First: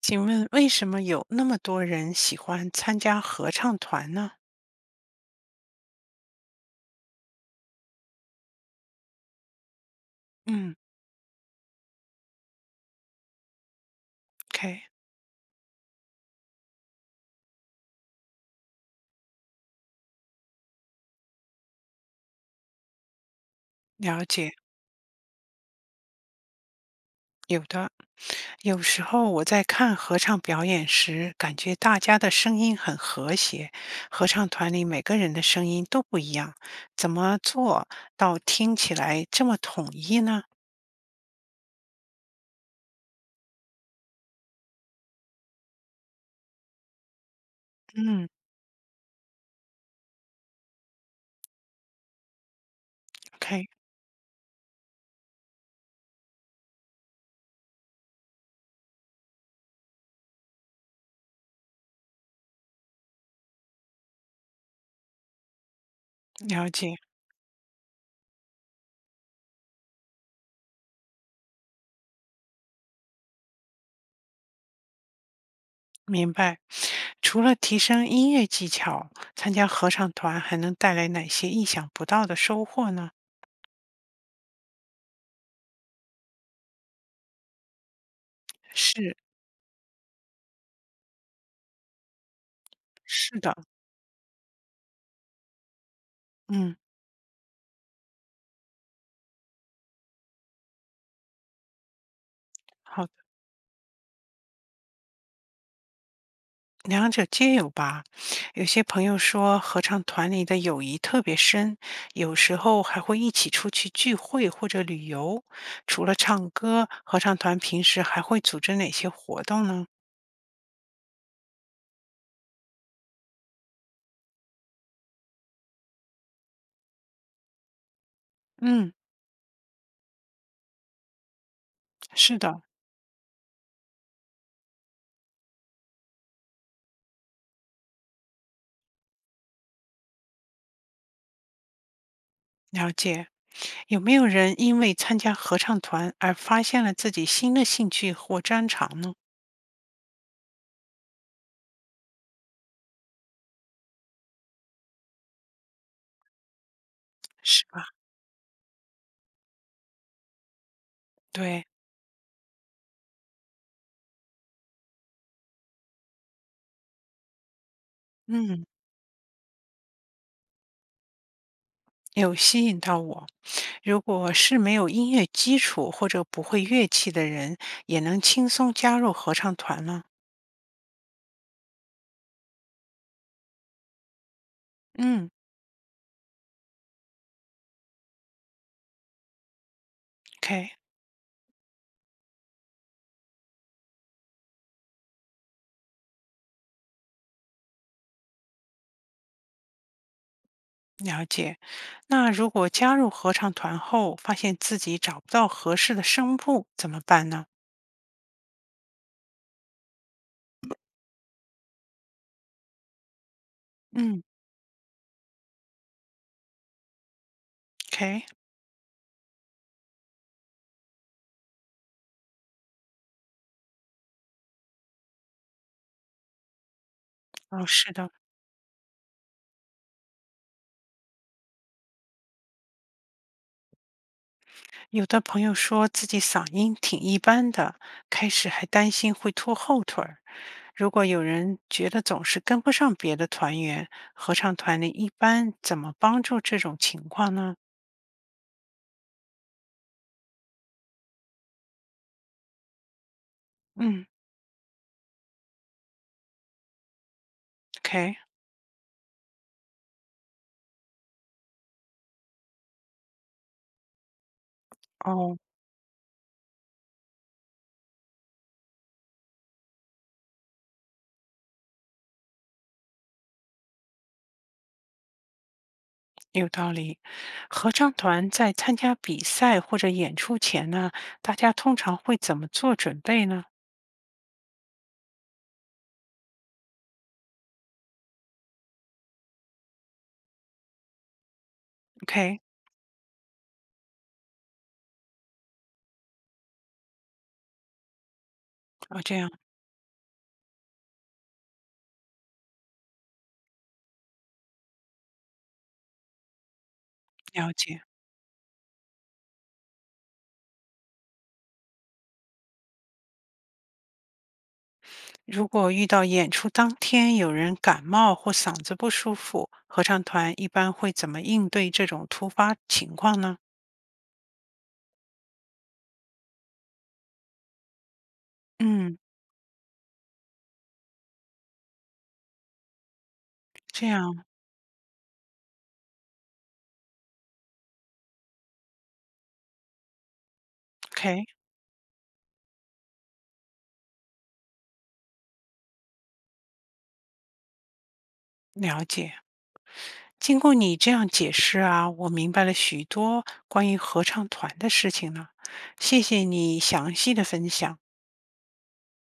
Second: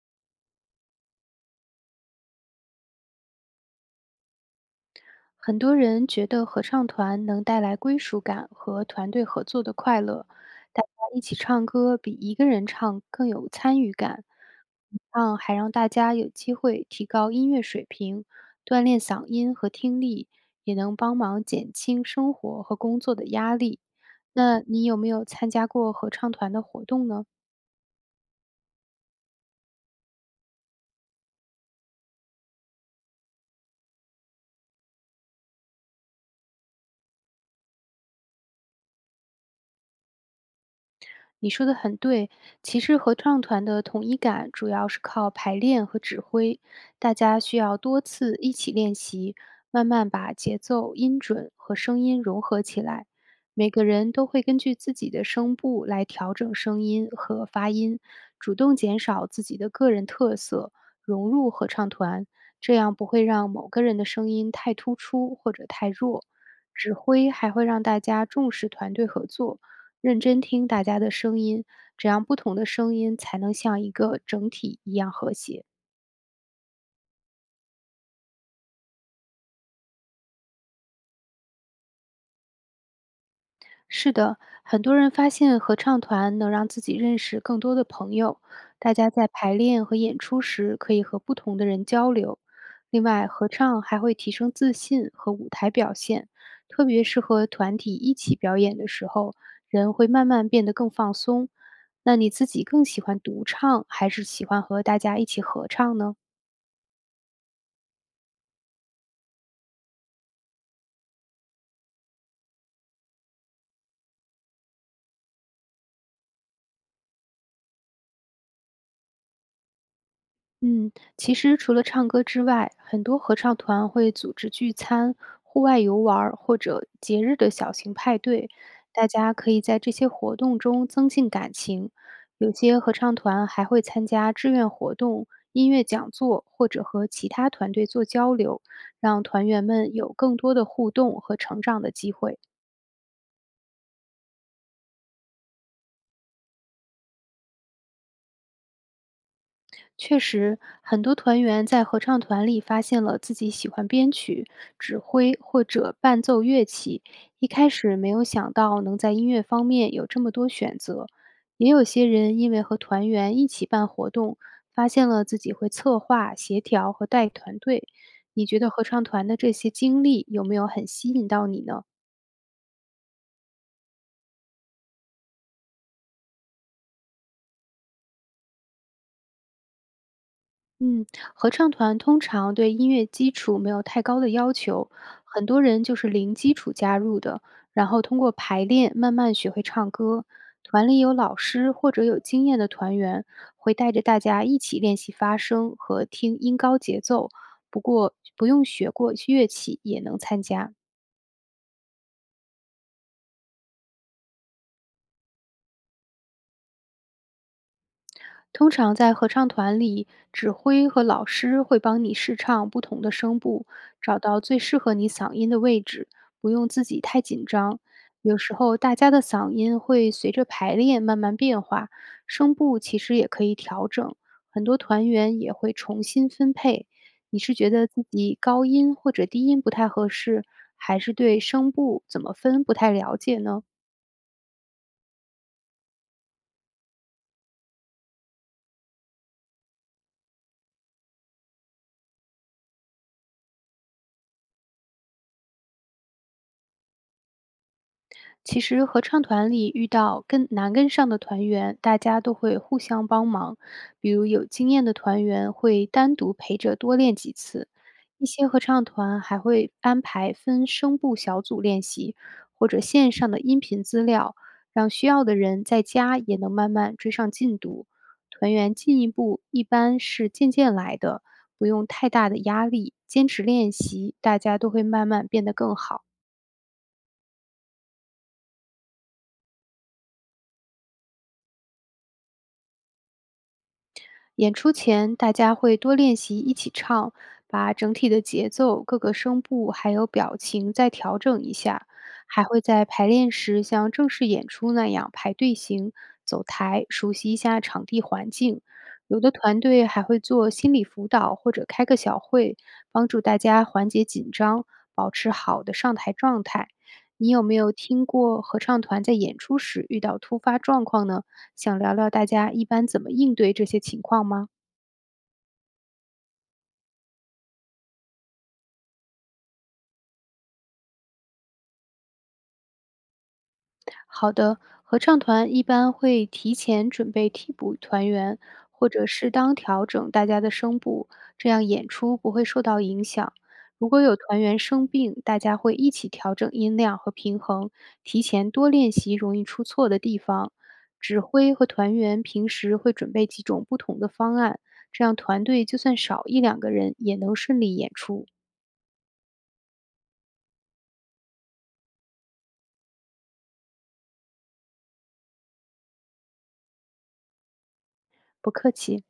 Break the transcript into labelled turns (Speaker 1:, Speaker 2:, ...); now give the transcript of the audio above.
Speaker 1: 请问为什么有那么多人喜欢参加合唱团呢？
Speaker 2: 很多人觉得合唱团能带来归属感和团队合作的快乐，
Speaker 1: 嗯
Speaker 2: 大家一起唱歌比一个人唱更有参与感，
Speaker 1: ，OK，
Speaker 2: 让大家有机会提高音乐水平，锻炼嗓音和听力，也能帮忙减轻生活和工作的压力。
Speaker 1: 了解。
Speaker 2: 那你有没有参加过合唱团的活动呢？
Speaker 1: 有的，有时候我在看合唱表演时，感觉大家的声音很和谐，合唱团里每个人的声音都不一样，怎么做到听起来这么统一呢？
Speaker 2: 你说的很对，其实合唱团的统一感主要是靠排练和指挥，大家需要多
Speaker 1: 嗯
Speaker 2: 次一起练习，慢慢把节奏、音准和声音融合起来。
Speaker 1: ，OK，
Speaker 2: 每个人都会根据自己的声部来调整声音和发音，主动减少自己的个人特色，融入合唱团，这样不会让某个人的声音太突出或者太弱。
Speaker 1: 了
Speaker 2: 指
Speaker 1: 解，
Speaker 2: 挥还会让大家重视团队合作。认真听大家的声音，这样不同的声音才能像一个整体一样和谐。
Speaker 1: 明白。除了提升音乐技巧，参加合唱团还能带来哪些意想不到的收获呢？
Speaker 2: 是的，很多人发现合唱团能让自己认识更多的朋友，大家
Speaker 1: 是
Speaker 2: 在排练和演出时可以和不同的人交流。另外，
Speaker 1: 是
Speaker 2: 合
Speaker 1: 的，
Speaker 2: 唱还会提升自信和舞台表现，
Speaker 1: 嗯，
Speaker 2: 特别是和团体一起表演的时候，人会慢慢变得更放松。那你自己更喜
Speaker 1: 好的，
Speaker 2: 欢独唱，还是喜欢和大家一起合唱呢？
Speaker 1: 两者皆有吧。有些朋友说，合唱团里的友谊特别深，有时候还会一起出去聚会或者旅游。除了唱歌，合唱团平时还会组织哪些活动呢？
Speaker 2: 嗯，其实除了唱歌之外，很多合唱团会组织聚餐、户外游玩儿或者节日的小型派对，
Speaker 1: 嗯，
Speaker 2: 大家可以在这些活动中增进感情。
Speaker 1: 是
Speaker 2: 有
Speaker 1: 的，
Speaker 2: 些合唱团还会参加志愿活动、音乐讲座，或者和其他团队做交流，让团员们有更多的互动和成长的机会。
Speaker 1: 了解。有没有人因为参加合唱团而发现了自己新的兴趣或专长呢？
Speaker 2: 确实，很多团员在合唱团里发现了自己喜欢编曲、指挥或者伴奏乐器，一
Speaker 1: 是
Speaker 2: 开
Speaker 1: 吧，
Speaker 2: 始没有想到能在音乐方面有这么多选择。
Speaker 1: 对，
Speaker 2: 也有些人因为和团员一起办活动，发现了自己会策划、协调和带团队。你觉
Speaker 1: 嗯，
Speaker 2: 得合唱团的这些经历有没有很吸引到你呢？
Speaker 1: 有吸引到我。如果是没有音乐基础或者不会乐器的人，也能轻松加入合唱团吗？
Speaker 2: 嗯，合唱团通常对音乐基础没有太高的要求，
Speaker 1: 嗯
Speaker 2: 很多人就是零基础加入的，然后通过排练慢慢学会唱歌。
Speaker 1: ，OK，
Speaker 2: 团里有老师或者有经验的团员会带着大家一起练习发声和听音高节奏，不过不用学过乐器也能参加。
Speaker 1: 了解。那如果加入合唱团后，发现自己找不到合适的声部，怎么办呢？
Speaker 2: 通常在合唱团里，指挥和老师会帮你试唱不同的声部，找
Speaker 1: 嗯
Speaker 2: 到最适合你嗓音的位置，不用自己太紧张。
Speaker 1: ，OK，
Speaker 2: 有时候大家的嗓音会随着排练慢慢变化，声部其实也可以调整，很多团员也会重新分配。你是
Speaker 1: 哦，
Speaker 2: 觉得
Speaker 1: 是
Speaker 2: 自
Speaker 1: 的，
Speaker 2: 己高音或者低音不太合适，还是对声部怎么分不太了解呢？
Speaker 1: 有的朋友说自己嗓音挺一般的，开始还担心会拖后腿儿。如果有人觉得总是跟不上别的团员，合唱团里一般怎么帮助这种情况呢？
Speaker 2: 其实合唱团里遇到跟难跟上的团员，大家都会互相帮忙。
Speaker 1: 嗯。
Speaker 2: 比如有经验的团员会单独陪着多练几次，
Speaker 1: OK，
Speaker 2: 一些合唱团还会安排分声部小组练习，或者线上的音频资料，让需要的
Speaker 1: 哦，
Speaker 2: 人在家也能慢慢追上进度。团员进一步一般是渐渐来的，不用太大的压力，坚持练习，大家都会慢慢变得更好。
Speaker 1: 有道理。合唱团在参加比赛或者演出前呢，大家通常会怎么做准备呢
Speaker 2: 演出前，大家会多练习一起唱，把整体的节奏、各个声部还有表情再调整一下，
Speaker 1: ？OK，
Speaker 2: 还会在排练时像正式演出那样排队形、走台，熟悉一下场地环境。
Speaker 1: 哦，这
Speaker 2: 有
Speaker 1: 样
Speaker 2: 的团队还会做心理辅导或者开个小会，帮助大家缓解紧张，保持好的上台状态。你有
Speaker 1: 了
Speaker 2: 没有
Speaker 1: 解。
Speaker 2: 听过合唱团在演出时遇到突发状况呢？想聊聊大家一般怎么应对这些情况吗？
Speaker 1: 如果遇到演出当天有人感冒或嗓子不舒服，合唱团一般会怎么应对这种突发情况呢？
Speaker 2: 好的，合唱团一般会提前准备替补团员，或
Speaker 1: 嗯，
Speaker 2: 者适当调整大家的声部，这样演出不会受到影响。
Speaker 1: 这
Speaker 2: 如果有
Speaker 1: 样
Speaker 2: 团员生病，大家会一起调整音量和平衡，提前多练习容易出错的地方。指
Speaker 1: OK，
Speaker 2: 挥和团员平时会准备几种不同的方案，这样团队就算少一两个人也能顺利演出。
Speaker 1: 了解。经过你这样解释啊，我明白了许多关于合唱团的事情了。谢谢你详细的分享。
Speaker 2: 不客气。